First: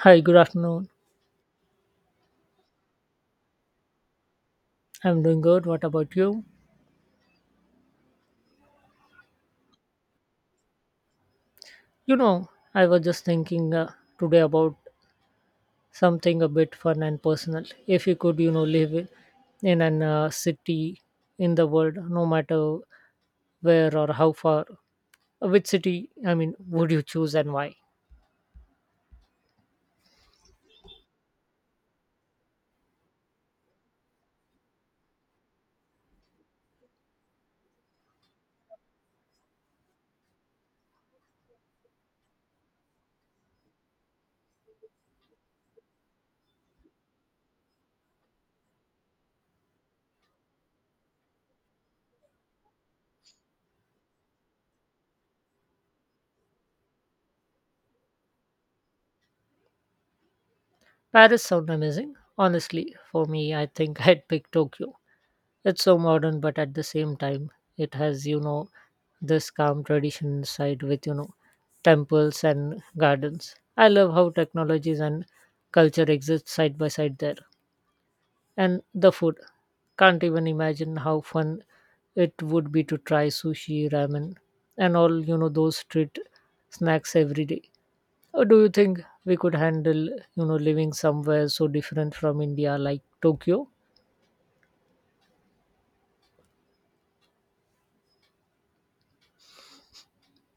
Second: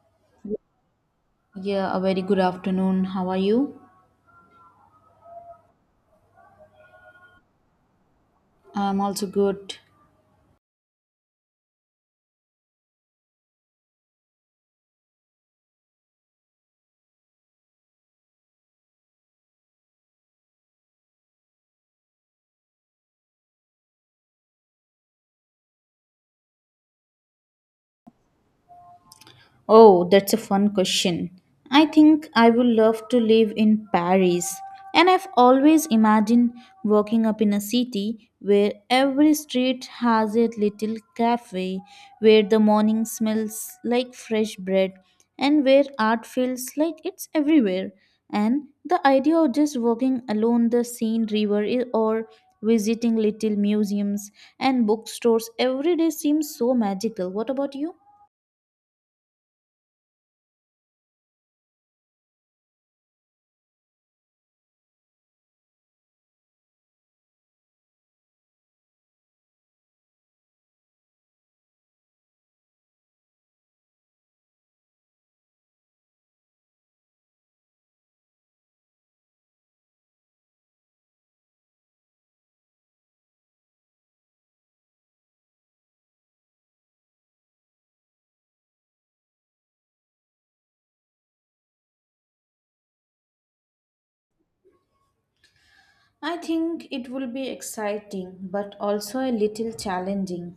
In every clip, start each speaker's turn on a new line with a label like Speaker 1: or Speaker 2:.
Speaker 1: Hi, good afternoon.
Speaker 2: Yeah, a very good afternoon. How are you?
Speaker 1: I'm doing good. What about you?
Speaker 2: I'm also good.
Speaker 1: I was just thinking today about something a bit fun and personal. If you could, live in an city in the world, no matter where or how far, which city, I mean, would you choose and why?
Speaker 2: Oh, that's a fun question. I think I would love to live in Paris. And I've always imagined walking up in a city where every street has a little cafe, where the morning smells like fresh bread, and where art feels like it's everywhere. And the idea of just walking along the Seine River or visiting little museums and bookstores every day seems so magical. What about you?
Speaker 1: Paris sound amazing. Honestly, for me, I think I'd pick Tokyo. It's so modern, but at the same time, it has, this calm tradition side with, temples and gardens. I love how technologies and culture exist side by side there. And the food. Can't even imagine how fun it would be to try sushi, ramen, and all, those street snacks every day. Or do you think we could handle, living somewhere so different from India like Tokyo?
Speaker 2: I think it will be exciting but also a little challenging.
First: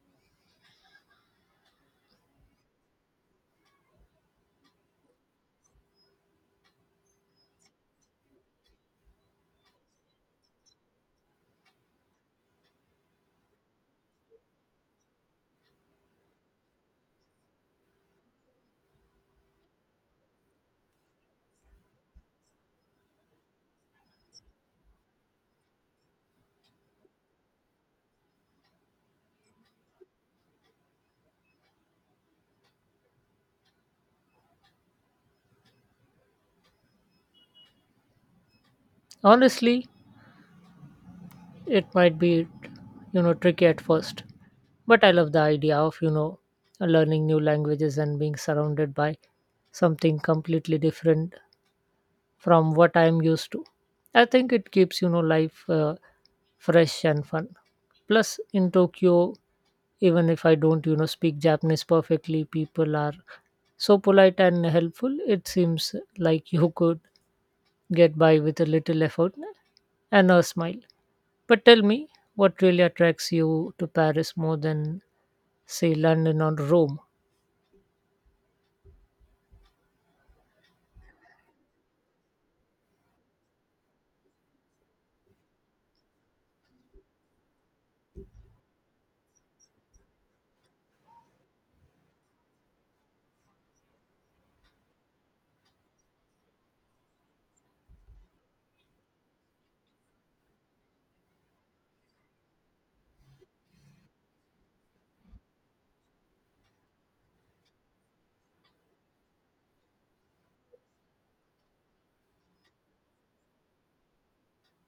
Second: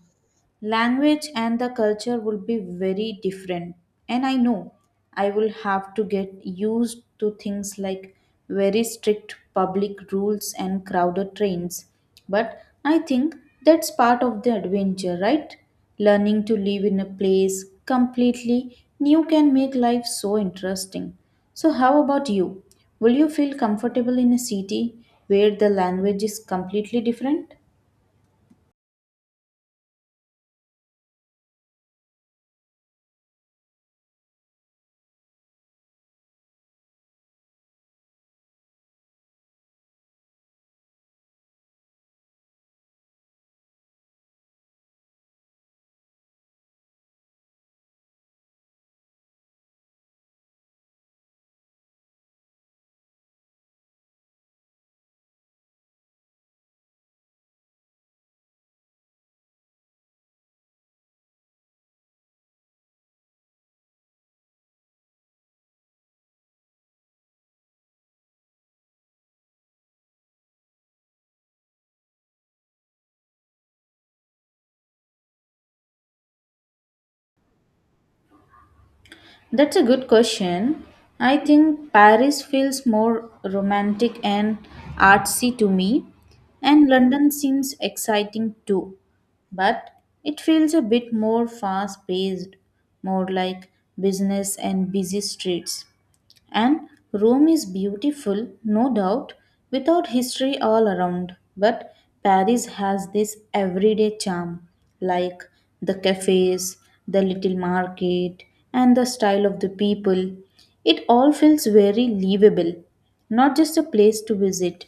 Speaker 2: Language and the culture will be very different, and I know I will have to get used to things like very strict public rules and crowded trains. But I think that's part of the adventure, right? Learning to live in a place completely new can make life so interesting. So, how about you? Will you feel comfortable in a city where the language is completely different?
Speaker 1: Honestly, it might be, tricky at first, but I love the idea of, learning new languages and being surrounded by something completely different from what I'm used to. I think it keeps life fresh and fun. Plus, in Tokyo, even if I don't speak Japanese perfectly, people are so polite and helpful. It seems like you could get by with a little effort and a smile. But tell me, what really attracts you to Paris more than, say, London or Rome?
Speaker 2: That's a good question. I think Paris feels more romantic and artsy to me, and London seems exciting too. But it feels a bit more fast paced, more like business and busy streets. And Rome is beautiful, no doubt, without history all around. But Paris has this everyday charm, like the cafes, the little market, and the style of the people. It all feels very livable, not just a place to visit.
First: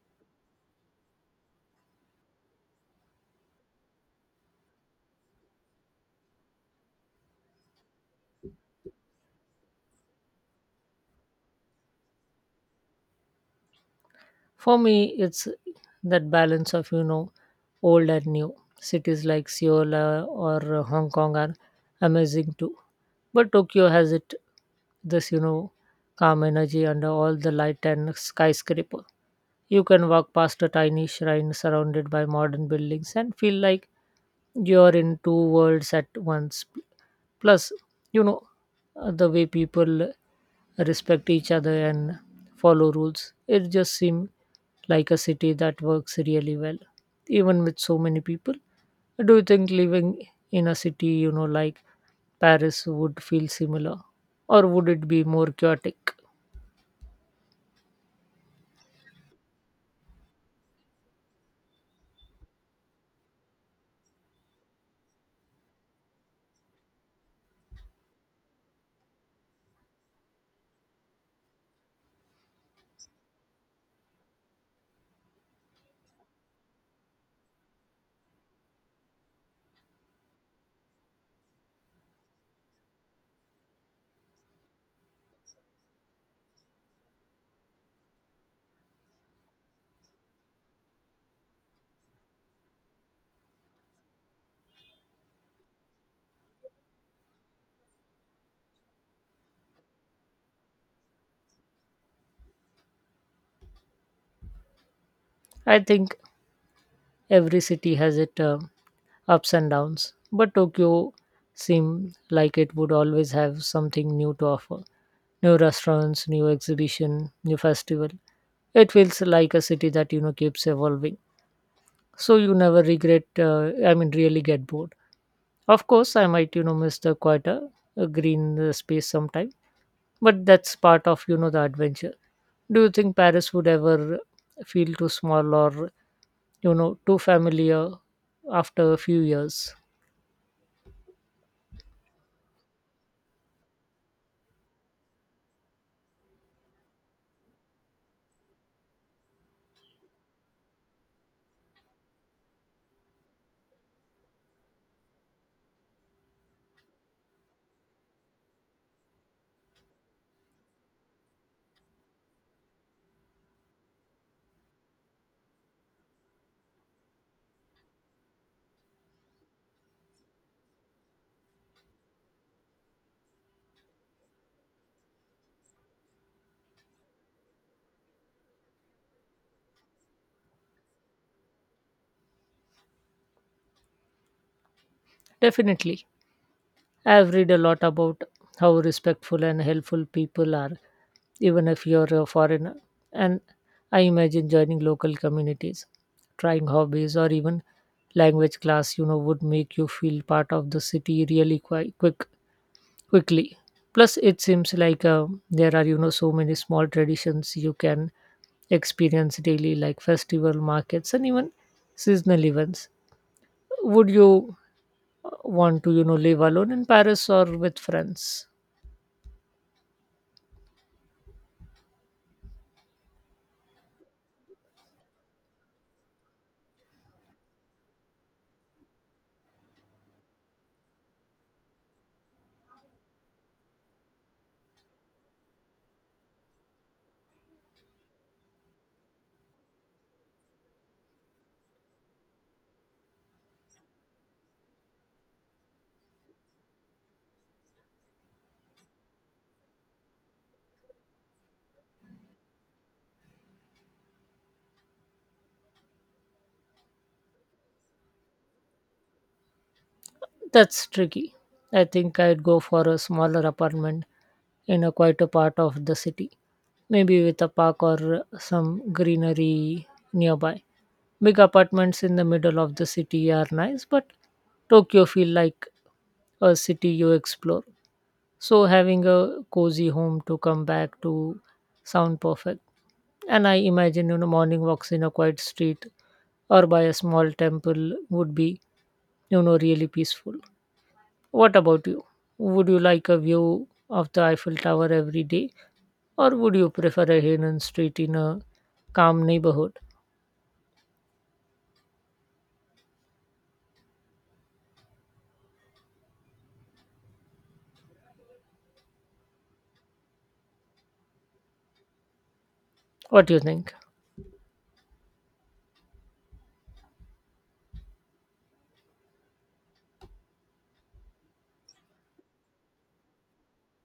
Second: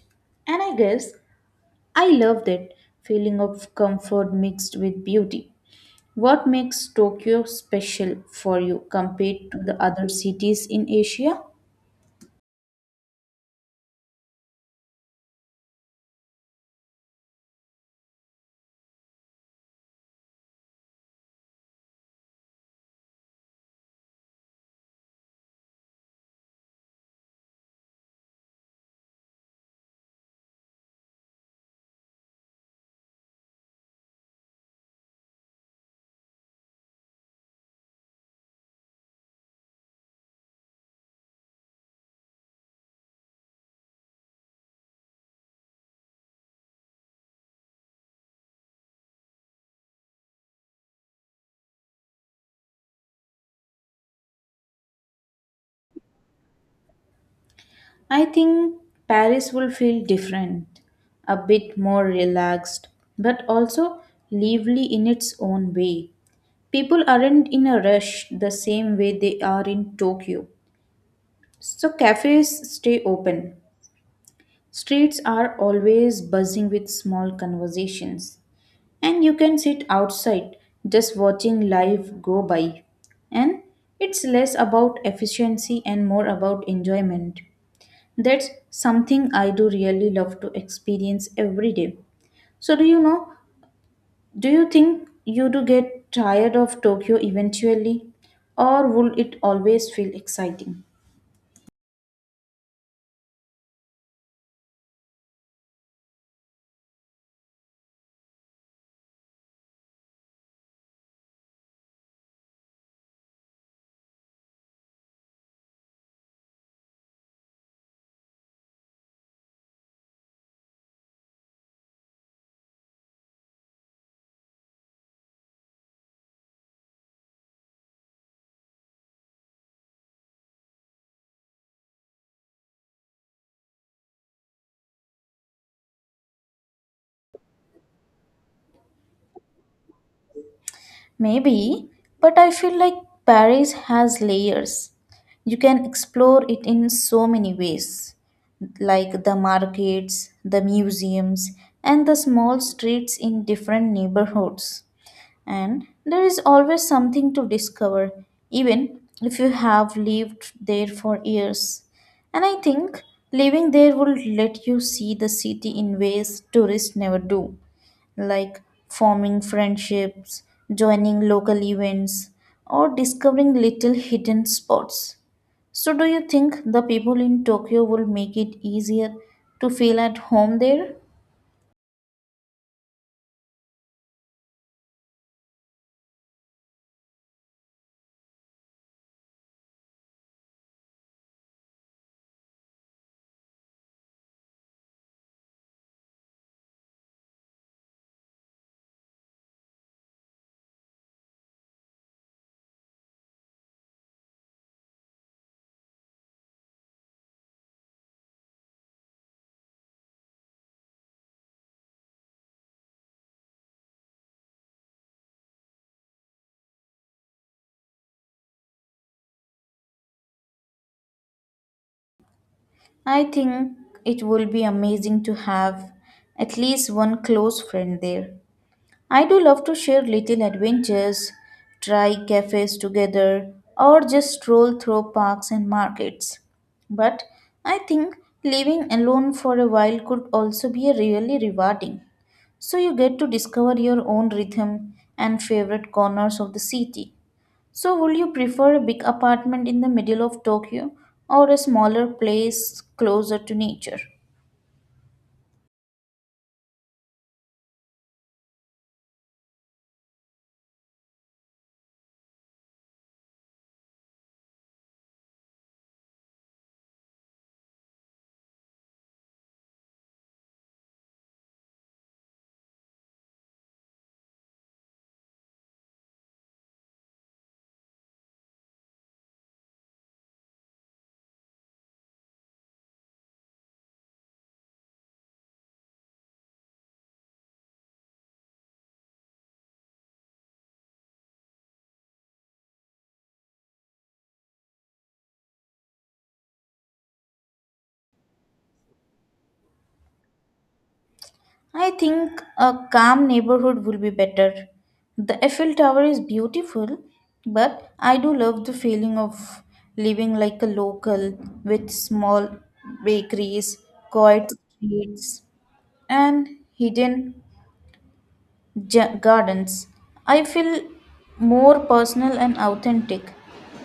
Speaker 2: And I guess I love that feeling of comfort mixed with beauty. What makes Tokyo special for you compared to the other cities in Asia?
Speaker 1: For me, it's that balance of, old and new. Cities like Seoul or Hong Kong are amazing too. But Tokyo has it this, calm energy under all the light and skyscraper. You can walk past a tiny shrine surrounded by modern buildings and feel like you're in two worlds at once. Plus, you know, the way people respect each other and follow rules, it just seems like a city that works really well even with so many people. Do you think living in a city like Paris would feel similar, or would it be more chaotic?
Speaker 2: I think Paris will feel different, a bit more relaxed, but also lively in its own way. People aren't in a rush the same way they are in Tokyo. So cafes stay open. Streets are always buzzing with small conversations. And you can sit outside just watching life go by. And it's less about efficiency and more about enjoyment. That's something I do really love to experience every day. So do you think you do get tired of Tokyo eventually or will it always feel exciting?
Speaker 1: I think every city has its ups and downs, but Tokyo seemed like it would always have something new to offer: new restaurants, new exhibition, new festival. It feels like a city that keeps evolving, so you never regret I mean really get bored. Of course, I might, miss the quieter green space sometime, but that's part of, the adventure. Do you think Paris would ever feel too small or, too familiar after a few years?
Speaker 2: Maybe, but I feel like Paris has layers. You can explore it in so many ways, like the markets, the museums, and the small streets in different neighborhoods. And there is always something to discover, even if you have lived there for years. And I think living there will let you see the city in ways tourists never do, like forming friendships, joining local events, or discovering little hidden spots. So, do you think the people in Tokyo will make it easier to feel at home there?
Speaker 1: Definitely. I've read a lot about how respectful and helpful people are, even if you're a foreigner. And I imagine joining local communities, trying hobbies, or even language class, would make you feel part of the city really quite quick quickly. Plus, it seems like there are so many small traditions you can experience daily, like festival markets and even seasonal events. Would you want to live alone in Paris or with friends?
Speaker 2: I think it will be amazing to have at least one close friend there. I do love to share little adventures, try cafes together, or just stroll through parks and markets. But I think living alone for a while could also be really rewarding. So you get to discover your own rhythm and favorite corners of the city. So, would you prefer a big apartment in the middle of Tokyo or a smaller place closer to nature?
Speaker 1: That's tricky. I think I'd go for a smaller apartment in a quieter part of the city, maybe with a park or some greenery nearby. Big apartments in the middle of the city are nice, but Tokyo feel like a city you explore. So having a cozy home to come back to sound perfect. And I imagine morning walks in a quiet street or by a small temple would be really peaceful. What about you? Would you like a view of the Eiffel Tower every day, or would you prefer a hidden street in a calm neighborhood?
Speaker 2: I think a calm neighborhood will be better. The Eiffel Tower is beautiful, but I do love the feeling of living like a local with small
Speaker 1: What do you think?
Speaker 2: bakeries, quiet streets, and hidden gardens. I feel more personal and authentic,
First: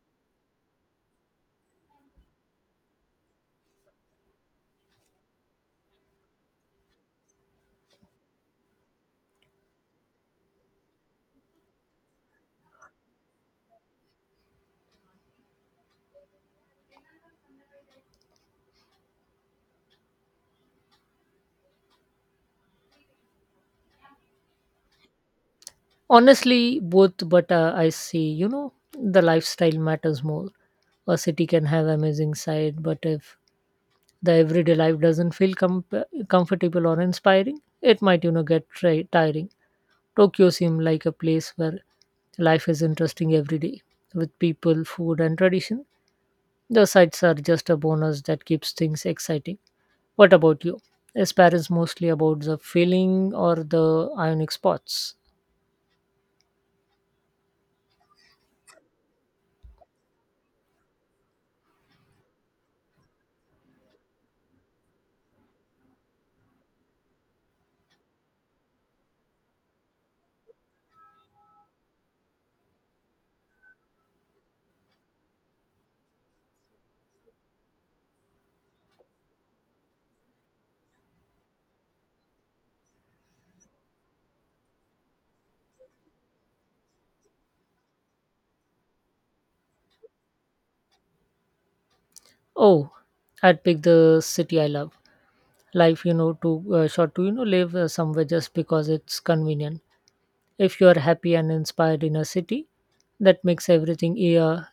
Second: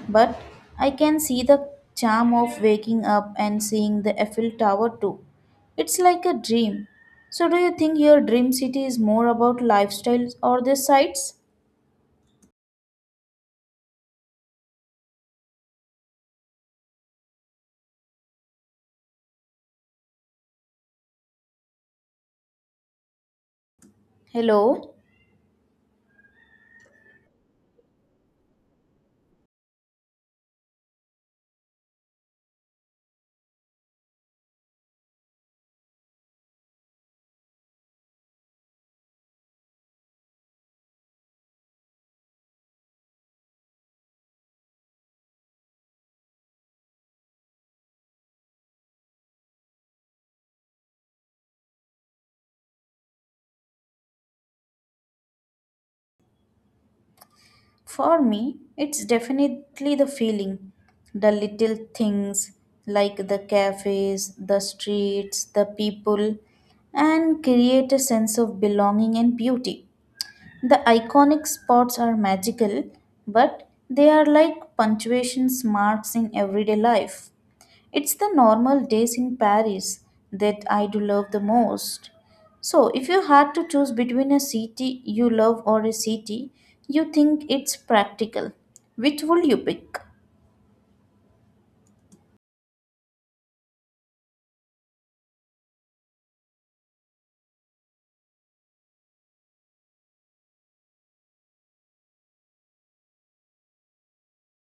Speaker 2: but I can see the charm of waking up and seeing the Eiffel Tower too. It's like a dream. So, do you think your dream city is more about lifestyles or the sights? Hello?
Speaker 1: Honestly, both, but I see, the lifestyle matters more. A city can have amazing sight, but if the everyday life doesn't feel comfortable or inspiring, it might, get tiring. Tokyo seemed like a place where life is interesting every day with people, food, and tradition. The sights are just a bonus that keeps things exciting. What about you? Is Paris mostly about the feeling or the ionic spots?
Speaker 2: For me, it's definitely the feeling. The little things like the cafes, the streets, the people, and create a sense of belonging and beauty. The iconic spots are magical, but they are like punctuation marks in everyday life. It's the normal days in Paris that I do love the most. So, if you had to choose between a city you love or a city you think it's practical, which would you pick?
Speaker 1: Oh, I'd pick the city I love. Life, too short to live somewhere just because it's convenient. If you are happy and inspired in a city, that makes everything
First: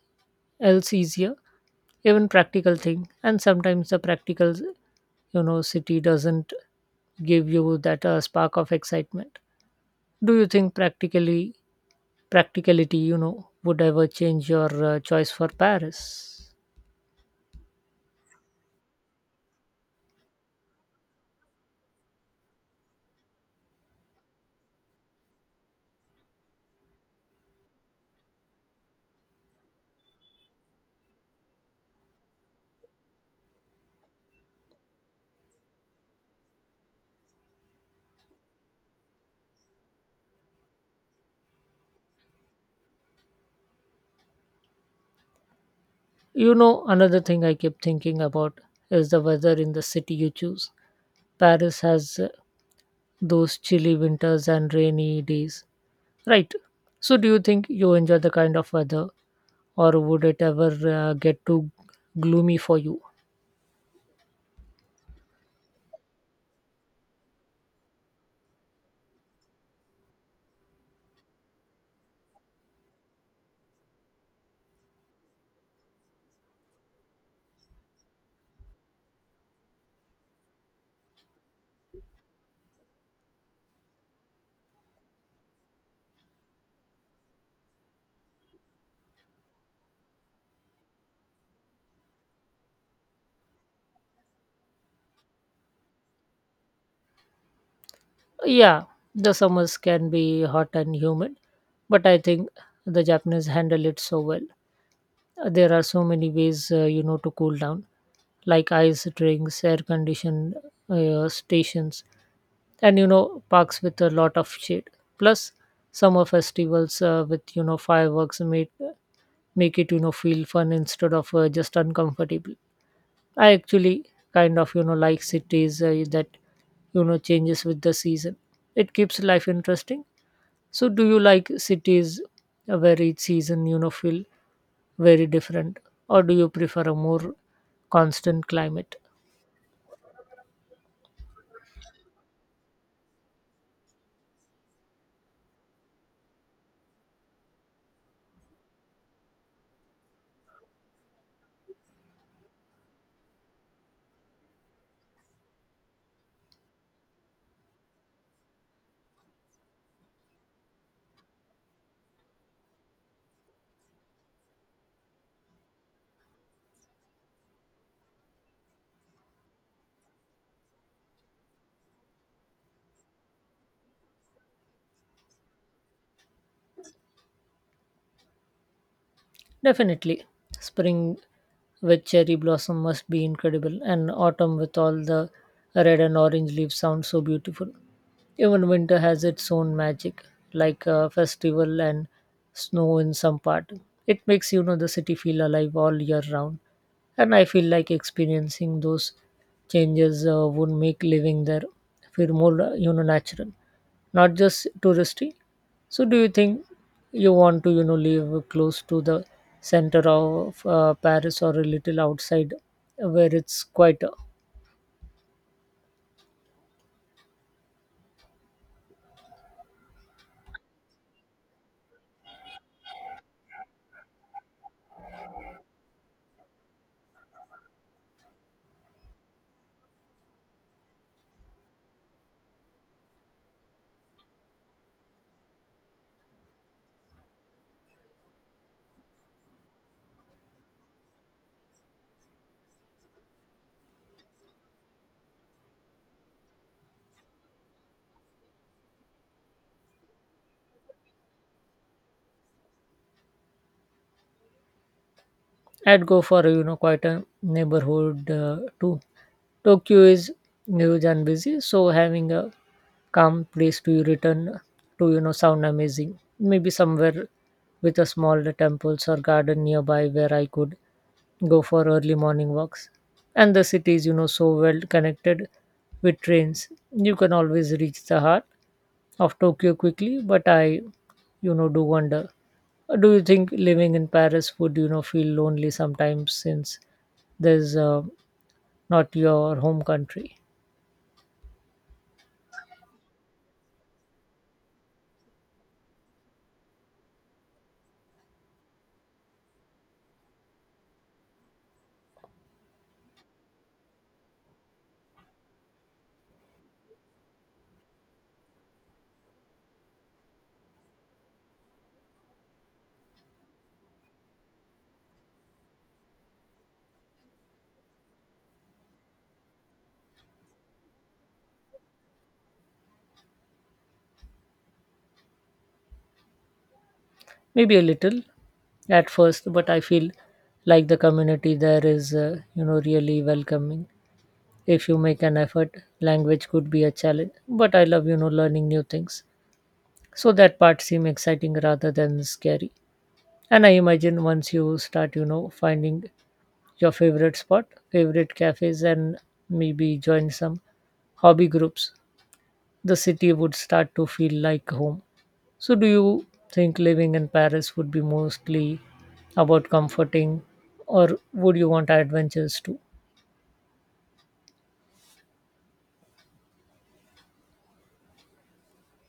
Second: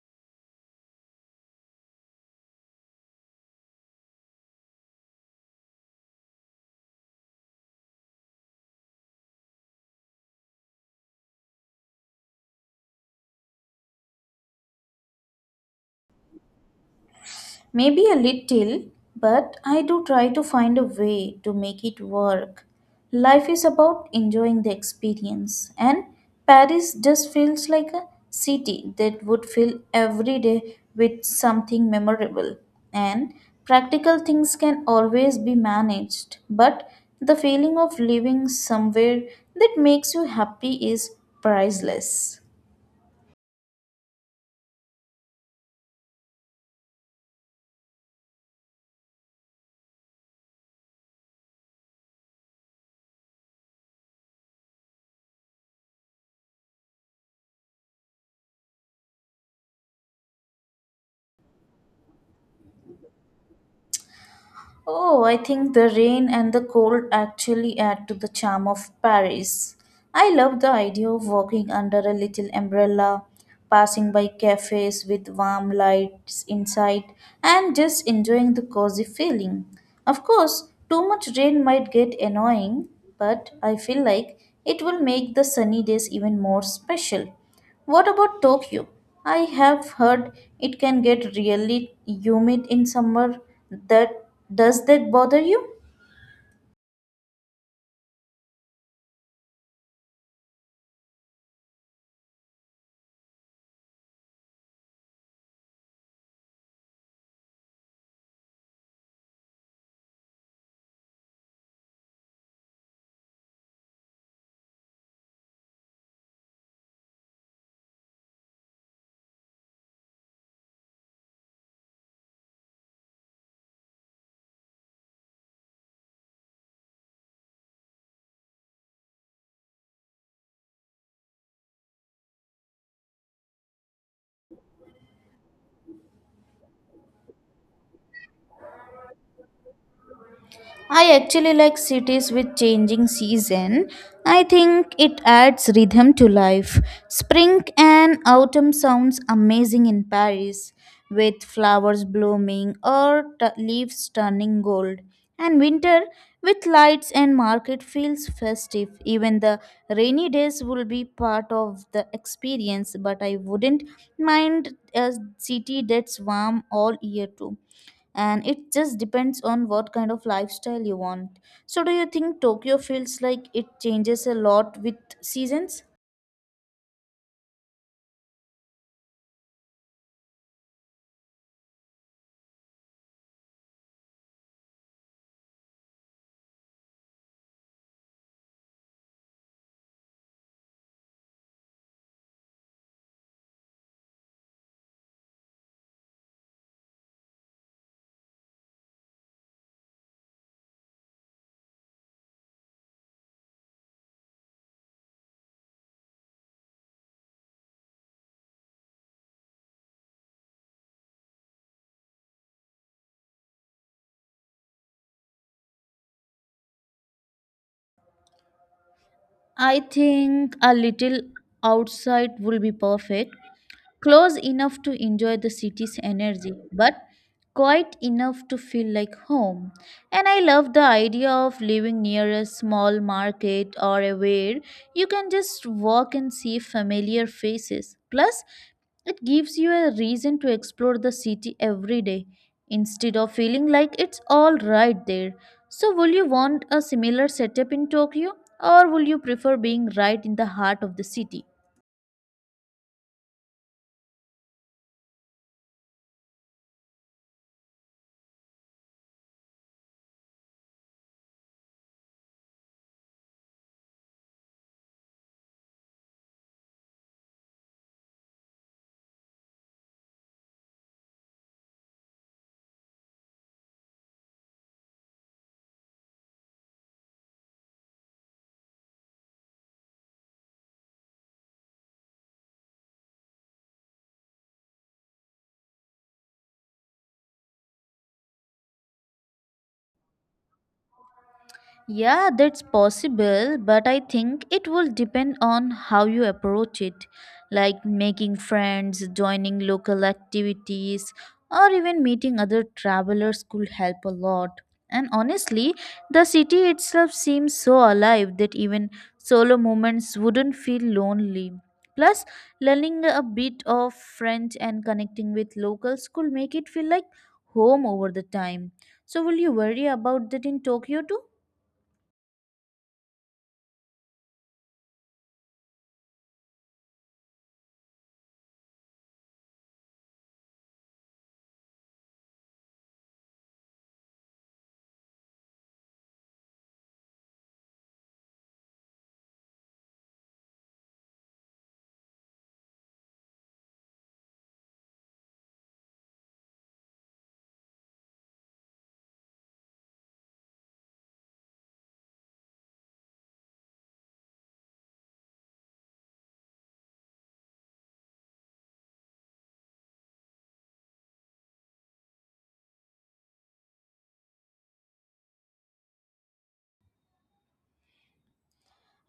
Speaker 1: else easier. Even practical thing, and sometimes the practical, city doesn't give you that spark of excitement. Do you think practically practicality, would ever change your choice for Paris?
Speaker 2: Maybe a little, but I do try to find a way to make it work. Life is about enjoying the experience, and Paris just feels like a city that would fill every day with something memorable. And practical things can always be managed, but the feeling of living somewhere that makes you happy is priceless.
Speaker 1: Another thing I keep thinking about is the weather in the city you choose. Paris has those chilly winters and rainy days, right? So, do you think you enjoy the kind of weather, or would it ever get too gloomy for you?
Speaker 2: Oh, I think the rain and the cold actually add to the charm of Paris. I love the idea of walking under a little umbrella, passing by cafes with warm lights inside, and just enjoying the cozy feeling. Of course, too much rain might get annoying, but I feel like it will make the sunny days even more special. What about Tokyo? I have heard it can get really humid in summer. That does that bother you?
Speaker 1: Yeah, the summers can be hot and humid, but I think the Japanese handle it so well. There are so many ways, to cool down, like ice drinks, air conditioned stations, and parks with a lot of shade. Plus, summer festivals with fireworks make it feel fun instead of just uncomfortable. I actually kind of like cities that changes with the season. It keeps life interesting. So, do you like cities where each season, feel very different, or do you prefer a more constant climate?
Speaker 2: I actually like cities with changing season. I think it adds rhythm to life. Spring and autumn sounds amazing in Paris with flowers blooming or leaves turning gold. And winter with lights and market feels festive. Even the rainy days will be part of the experience, but I wouldn't mind a city that's warm all year too and it just depends on what kind of lifestyle you want. So, do you think Tokyo feels like it changes a lot with seasons?
Speaker 1: Definitely. Spring with cherry blossom must be incredible, and autumn with all the red and orange leaves sounds so beautiful. Even winter has its own magic, like a festival and snow in some part. It makes the city feel alive all year round, and I feel like experiencing those changes would make living there feel more natural, not just touristy. So, do you think you want to, live close to the center of Paris or a little outside where it's quieter?
Speaker 2: I think a little outside will be perfect. Close enough to enjoy the city's energy, but quite enough to feel like home. And I love the idea of living near a small market or a where you can just walk and see familiar faces. Plus, it gives you a reason to explore the city every day instead of feeling like it's all right there. So, will you want a similar setup in Tokyo or will you prefer being right in the heart of the city?
Speaker 1: I'd go for quite a neighborhood too. Tokyo is huge and busy, so having a calm place to return to sound amazing. Maybe somewhere with a small temples or garden nearby where I could go for early morning walks. And the city is so well connected with trains. You can always reach the heart of Tokyo quickly, but I do wonder, do you think living in Paris would feel lonely sometimes since there's not your home country?
Speaker 2: Yeah, that's possible, but I think it will depend on how you approach it, like making friends, joining local activities, or even meeting other travelers could help a lot. And honestly, the city itself seems so alive that even solo moments wouldn't feel lonely. Plus, learning a bit of French and connecting with locals could make it feel like home over the time. So, will you worry about that in Tokyo too?
Speaker 1: Maybe a little at first, but I feel like the community there is really welcoming. If you make an effort, language could be a challenge, but I love learning new things. So that part seem exciting rather than scary. And I imagine once you start, finding your favorite spot, favorite cafes, and maybe join some hobby groups the city would start to feel like home. So, do you think living in Paris would be mostly about comforting, or would you want adventures too?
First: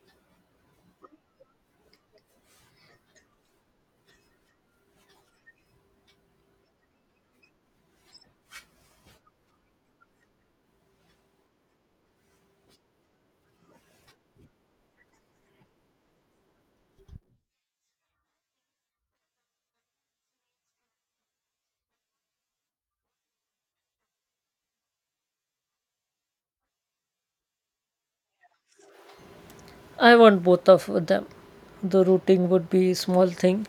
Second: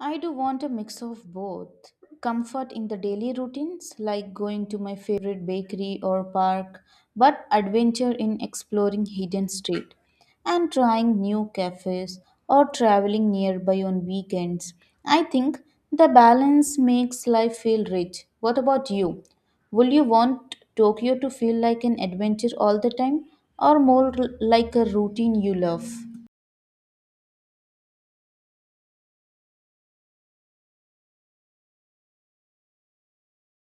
Speaker 2: I do want a mix of both. Comfort in the daily routines, like going to my favorite bakery or park, but adventure in exploring hidden street and trying new cafes or traveling nearby on weekends. I think the balance makes life feel rich. What about you? Will you want Tokyo to feel like an adventure all the time or more like a routine you love?
Speaker 1: I want both of them. The routing would be small thing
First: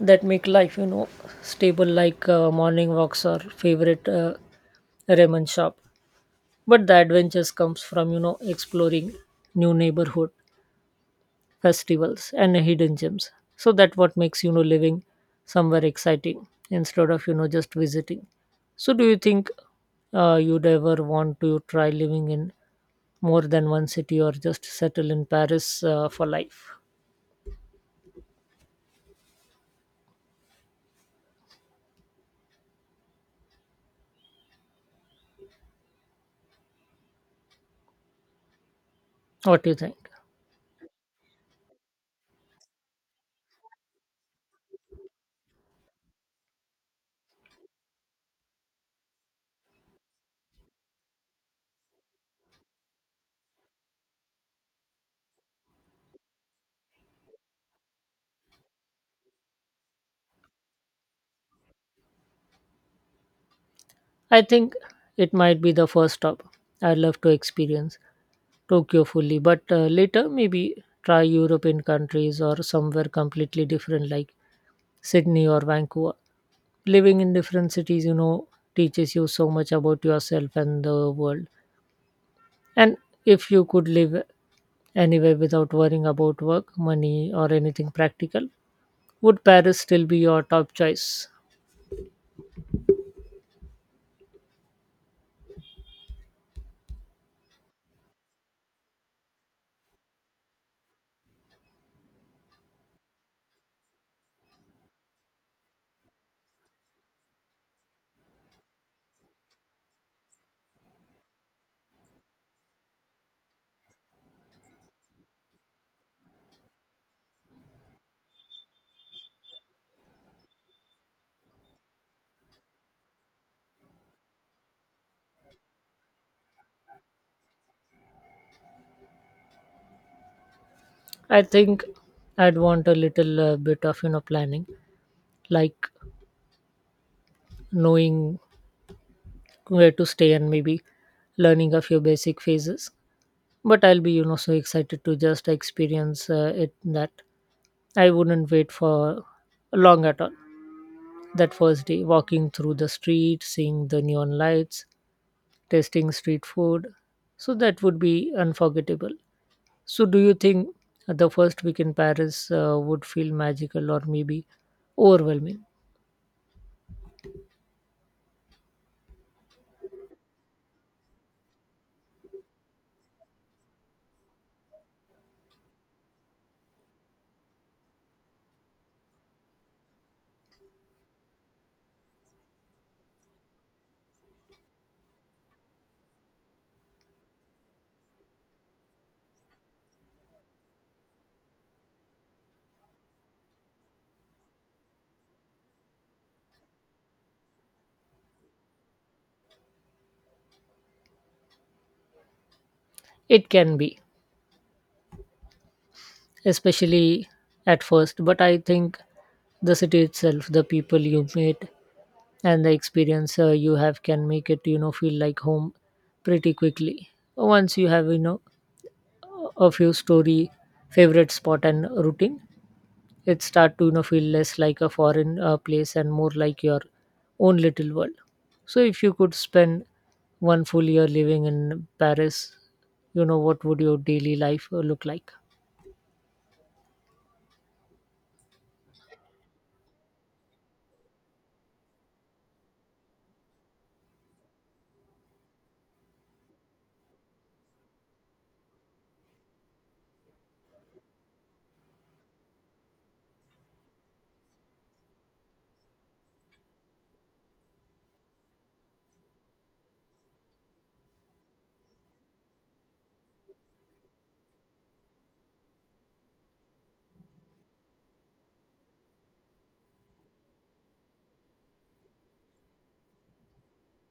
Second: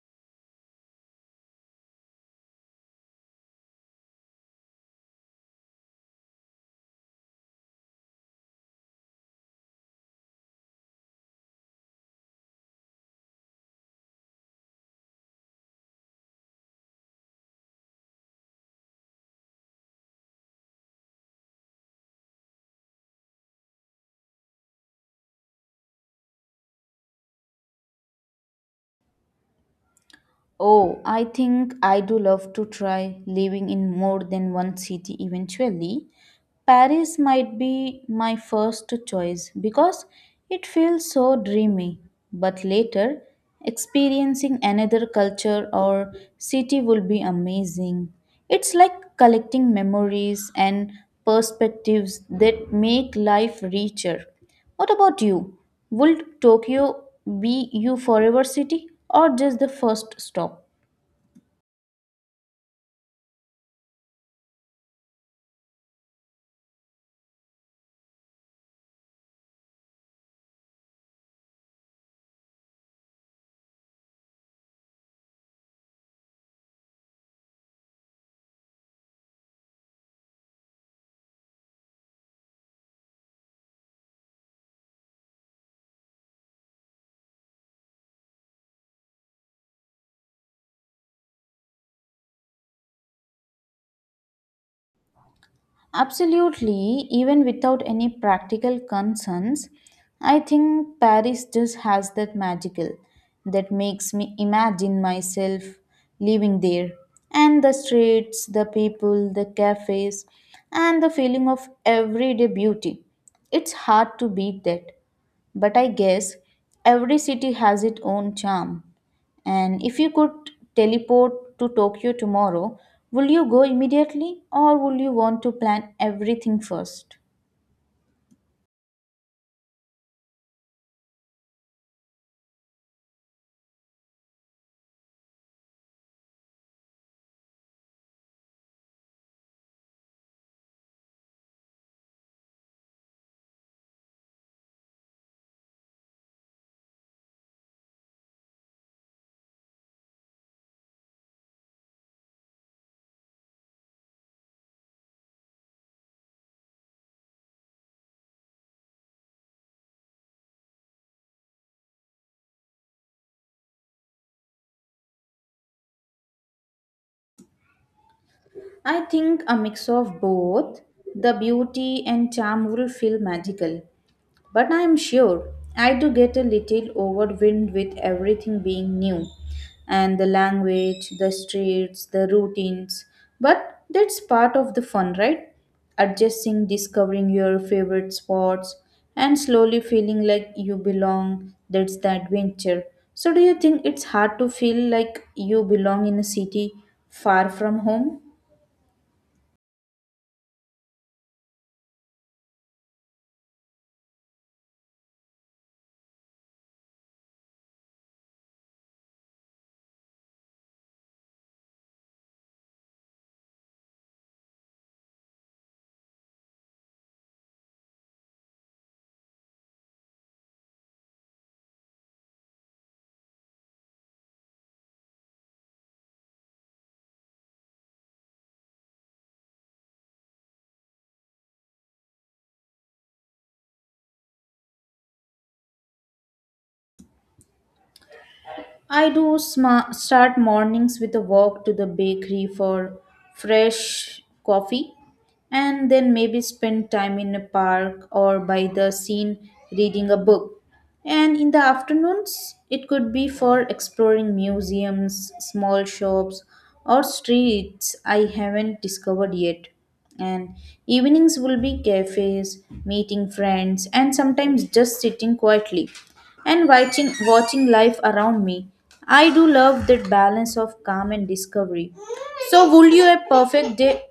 Speaker 1: that make life, stable like morning walks or favorite ramen shop. But the adventures comes from exploring new neighborhood, festivals and hidden gems, so that what makes living somewhere exciting instead of just visiting. So do you think you'd ever want to try living in more than one city or just settle in Paris for life?
Speaker 2: Oh, I think I do love to try living in more than one city eventually. Paris might be my first choice
Speaker 1: What do you
Speaker 2: because
Speaker 1: think?
Speaker 2: it feels so dreamy. But later, experiencing another culture or city will be amazing. It's like collecting memories and perspectives that make life richer. What about you? Would Tokyo be your forever city or just the first stop?
Speaker 1: I think it might be the first stop. I'd love to experience Tokyo fully, but later maybe try European countries or somewhere completely different like Sydney or Vancouver. Living in different cities, teaches you so much about yourself and the world. And if you could live anywhere without worrying about work, money, or anything practical, would Paris still be your top choice?
Speaker 2: Absolutely, even without any practical concerns, I think Paris just has that magical that makes me imagine myself living there. And the streets, the people, the cafes, and the feeling of everyday beauty. It's hard to beat that. But I guess every city has its own charm. And if you could teleport to Tokyo tomorrow, would you go immediately or would you want to plan everything first?
Speaker 1: I think I'd want a little bit of planning, like knowing where to stay and maybe learning a few basic phases, but I'll be so excited to just experience it that I wouldn't wait for long at all. That first day, walking through the street, seeing the neon lights, tasting street food, so that would be unforgettable. So do you think the first week in Paris would feel magical or maybe overwhelming?
Speaker 2: I think a mix of both. The beauty and charm will feel magical, but I am sure I do get a little overwhelmed with everything being new and the language, the streets, the routines. But that's part of the fun, right? Adjusting, discovering your favorite spots, and slowly feeling like you belong. That's the adventure. So, do you think it's hard to feel like you belong in a city far from home?
Speaker 1: It can be, especially at first. But I think the city itself, the people you meet, and the experience you have can make it feel like home pretty quickly once you have a few story, favorite spot, and routine. It start to feel less like a foreign place and more like your own little world. So if you could spend 1 full year living in paris, what would your daily life look like?
Speaker 2: I do start mornings with a walk to the bakery for fresh coffee and then maybe spend time in a park or by the scene reading a book. And in the afternoons, it could be for exploring museums, small shops, or streets I haven't discovered yet. And evenings will be cafes, meeting friends, and sometimes just sitting quietly and watching life around me. I do love that balance of calm and discovery. So, would you a perfect day?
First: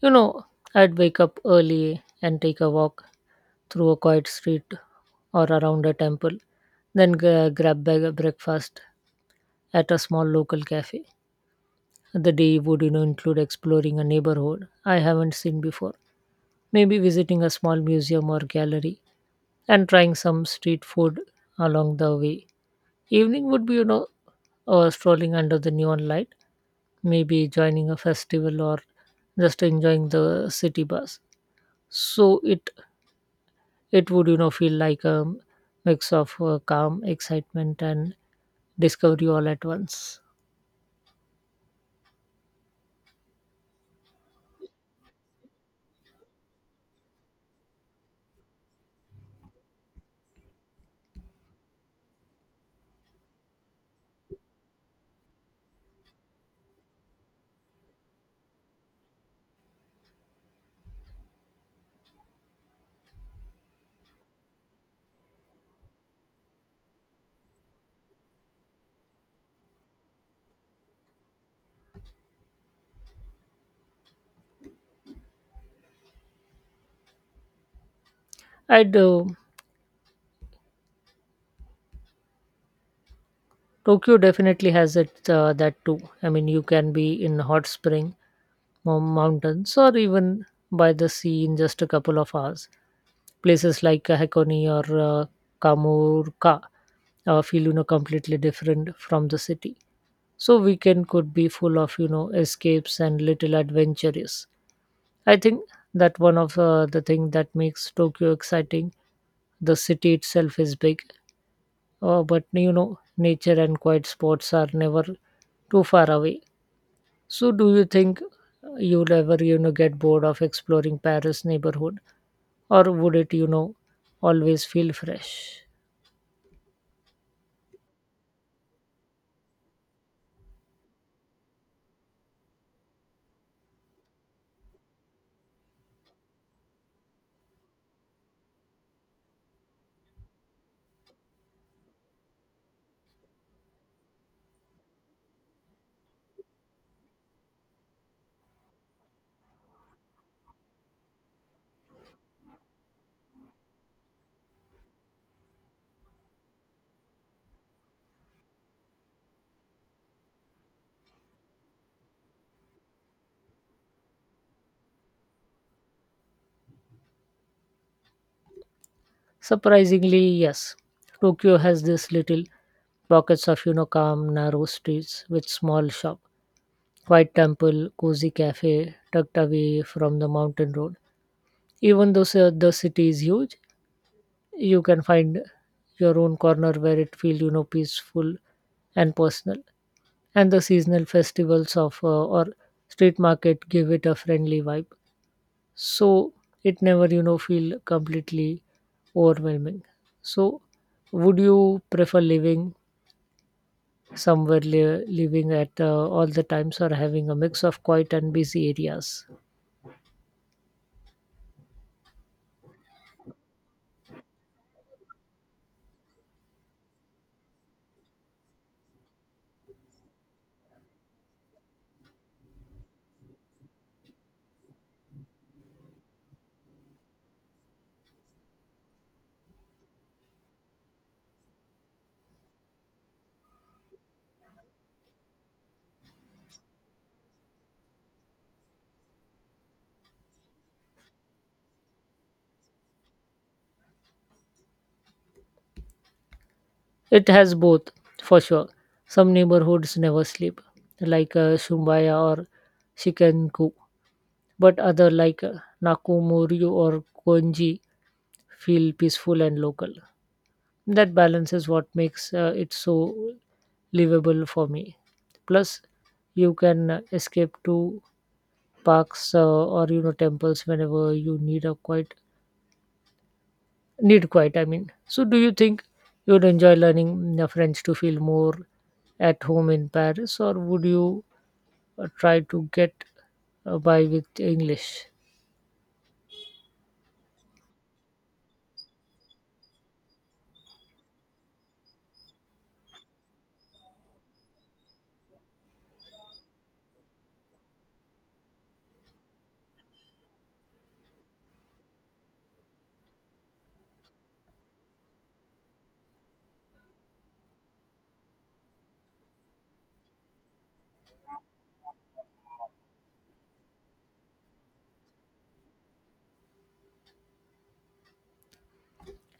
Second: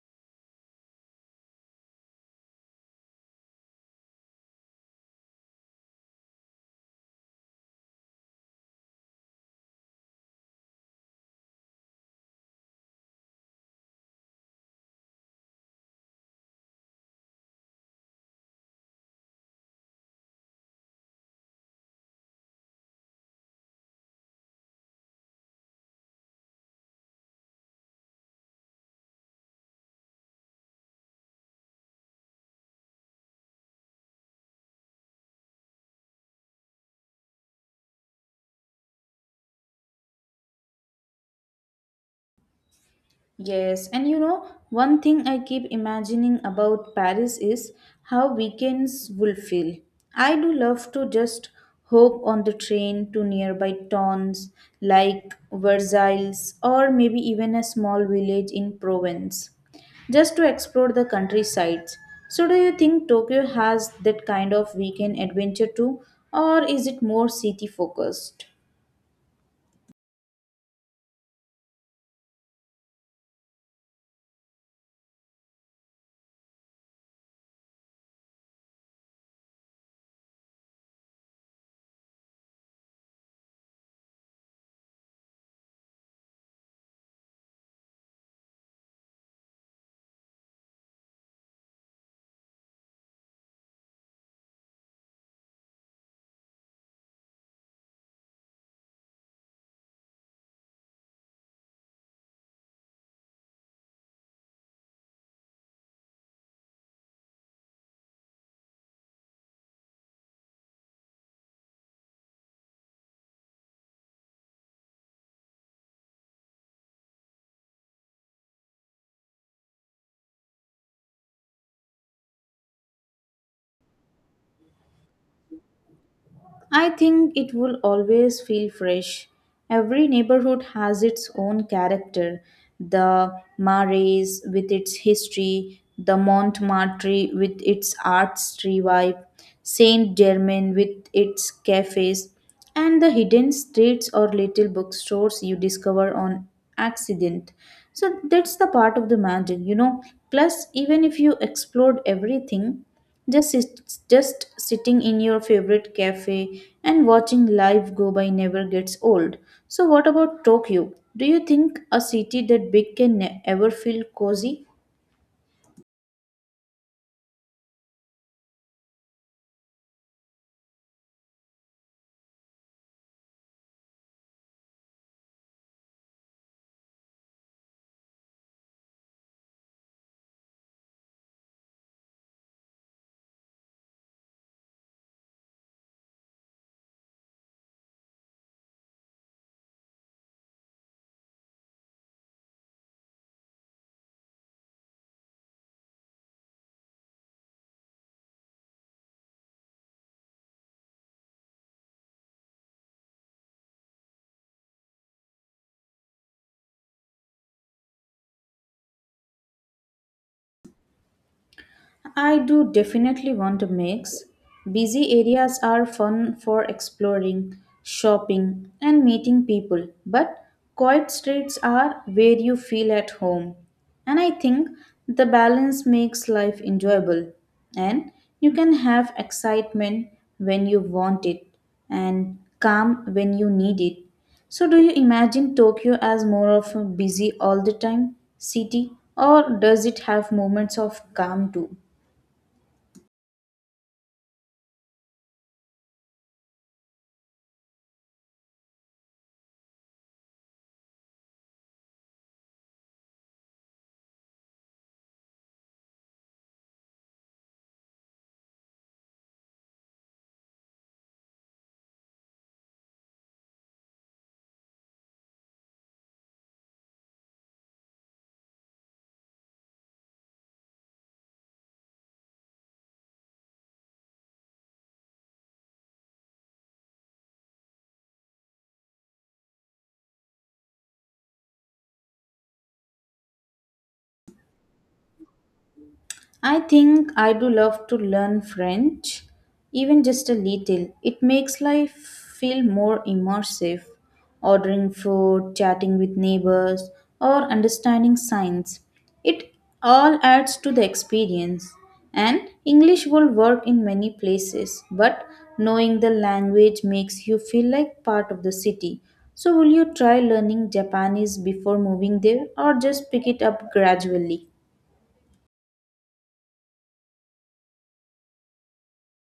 Speaker 1: You know, I'd wake up early and take a walk through a quiet street or around a temple, then grab breakfast at a small local cafe. The day would, you know, include exploring a neighborhood I haven't seen before, maybe visiting a small museum or gallery, and trying some street food along the way. Evening would be, you know, strolling under the neon light, maybe joining a festival or just enjoying the city bus. So it would feel like a mix of calm, excitement, and discovery all at once.
Speaker 2: Yes, and one thing I keep imagining about Paris is how weekends will feel. I do love to just hop on the train to nearby towns like Versailles or maybe even a small village in Provence just to explore the countryside. So, do you think Tokyo has that kind of weekend adventure too, or is it more city focused?
Speaker 1: And tokyo definitely has it that too. I mean, you can be in hot spring mountains or even by the sea in just a couple of hours. Places like hakone or kamurka feel completely different from the city. So weekend could be full of escapes and little adventures. I think that one of the thing that makes Tokyo exciting, the city itself is big, but you know, nature and quiet spots are never too far away. So, do you think you'll ever, you know, get bored of exploring Paris neighborhood, or would it, you know, always feel fresh?
Speaker 2: I think it will always feel fresh. Every neighborhood has its own character. The Marais with its history, the Montmartre with its arts revive, Saint Germain with its cafes, and the hidden streets or little bookstores you discover on accident. So that's the part of the magic, you know. Plus, even if you explored everything, just sitting in your favorite cafe and watching life go by never gets old. So, what about Tokyo? Do you think a city that big can ever feel cozy?
Speaker 1: Surprisingly, yes. Tokyo has this little pockets of, you know, calm, narrow streets with small shop, quiet temple, cozy cafe tucked away from the mountain road. Even though the city is huge, you can find your own corner where it feels peaceful and personal. And the seasonal festivals of or street market give it a friendly vibe. So it never feel completely overwhelming. So would you prefer living living at all the times, or having a mix of quiet and busy areas?
Speaker 2: I do definitely want a mix. Busy areas are fun for exploring, shopping, and meeting people, but quiet streets are where you feel at home. And I think the balance makes life enjoyable, and you can have excitement when you want it and calm when you need it. So, do you imagine Tokyo as more of a busy all the time city, or does it have moments of calm too?
Speaker 1: It has both, for sure. Some neighborhoods never sleep, like Shumbaya or Shikanku, but other like Nakumori or Konji feel peaceful and local. That balance is what makes it so livable for me. Plus, you can escape to parks or temples whenever you need a quiet. Need quiet, I mean. So, do you think you'd enjoy learning French to feel more at home in Paris, or would you try to get by with English?
Speaker 2: I think I do love to learn French, even just a little. It makes life feel more immersive. Ordering food, chatting with neighbors, or understanding signs. It all adds to the experience. And English will work in many places, but knowing the language makes you feel like part of the city. So, will you try learning Japanese before moving there or just pick it up gradually?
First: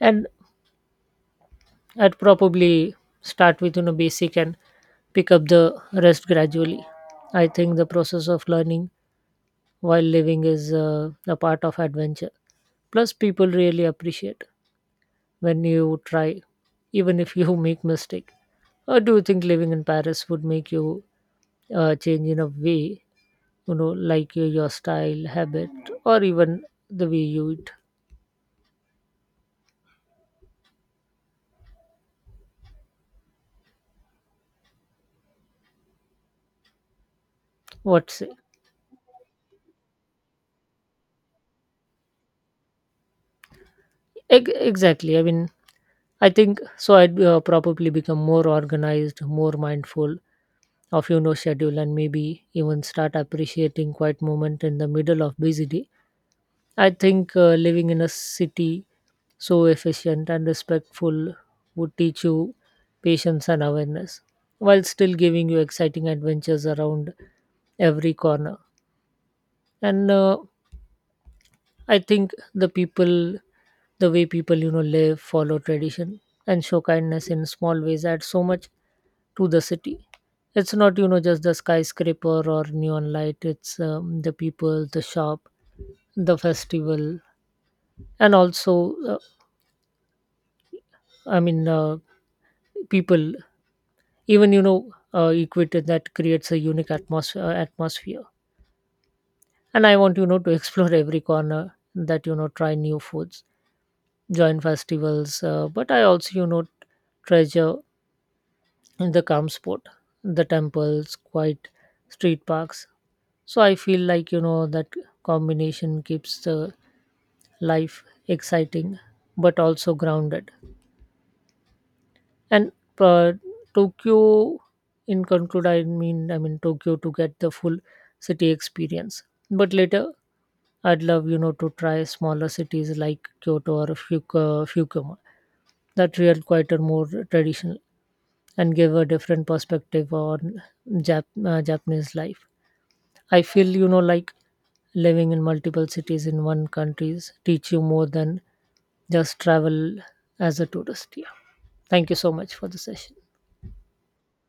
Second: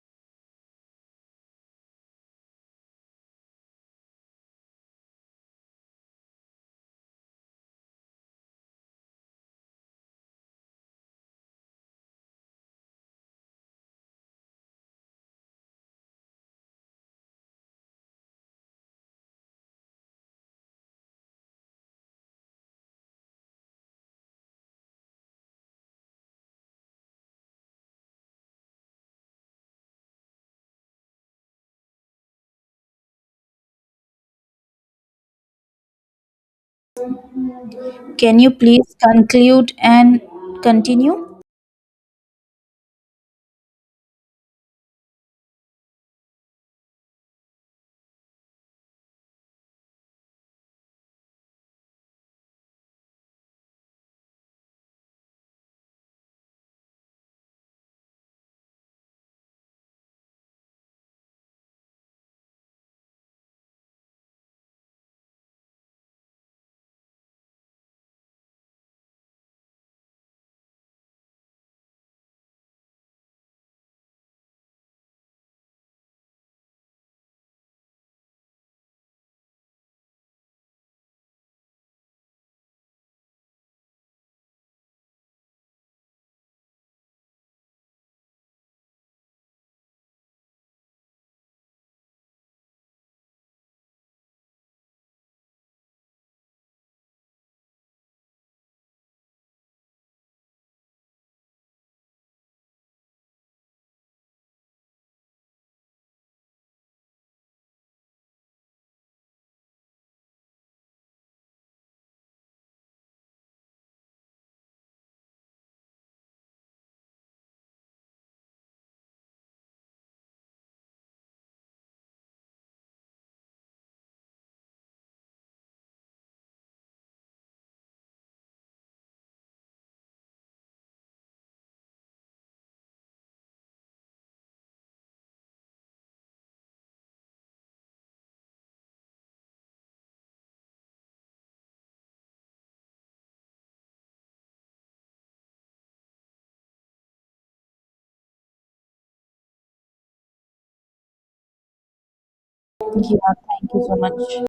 Speaker 1: And I'd probably start with basic and pick up the rest gradually. I think the process of learning while living is a part of adventure. Plus, people really appreciate when you try, even if you make mistake. Or do you think living in Paris would make you change in a way, like your style habit, or even the way you eat. What's
Speaker 2: Can you please conclude and continue?
Speaker 1: Exactly. I mean, I think so I'd probably become more organized, more mindful of schedule, and maybe even start appreciating quiet moment in the middle of busy day. I think living in a city so efficient and respectful would teach you patience and awareness while still giving you exciting adventures around every corner. And I think the people, the way people live, follow tradition, and show kindness in small ways add so much to the city. It's not just the skyscraper or neon light, it's the people, the shop, the festival. And also i mean uh, people, even equator, that creates a unique atmosphere. And I want to explore every corner, that you know try new foods, join festivals, but I also, you know, treasure in the calm spot, the temples, quiet street parks. So I feel like, you know, that combination keeps the life exciting but also grounded. And uh, Tokyo, in conclude, I mean Tokyo to get the full city experience. But later I'd love, you know, to try smaller cities like Kyoto or Fukuoka that feel quieter, more traditional, and give a different perspective on Japanese life. I feel, you know, like living in multiple cities in one countries teach you more than just travel as a tourist. Yeah. Thank you so much for the session.
Speaker 2: Yeah, thank you so much.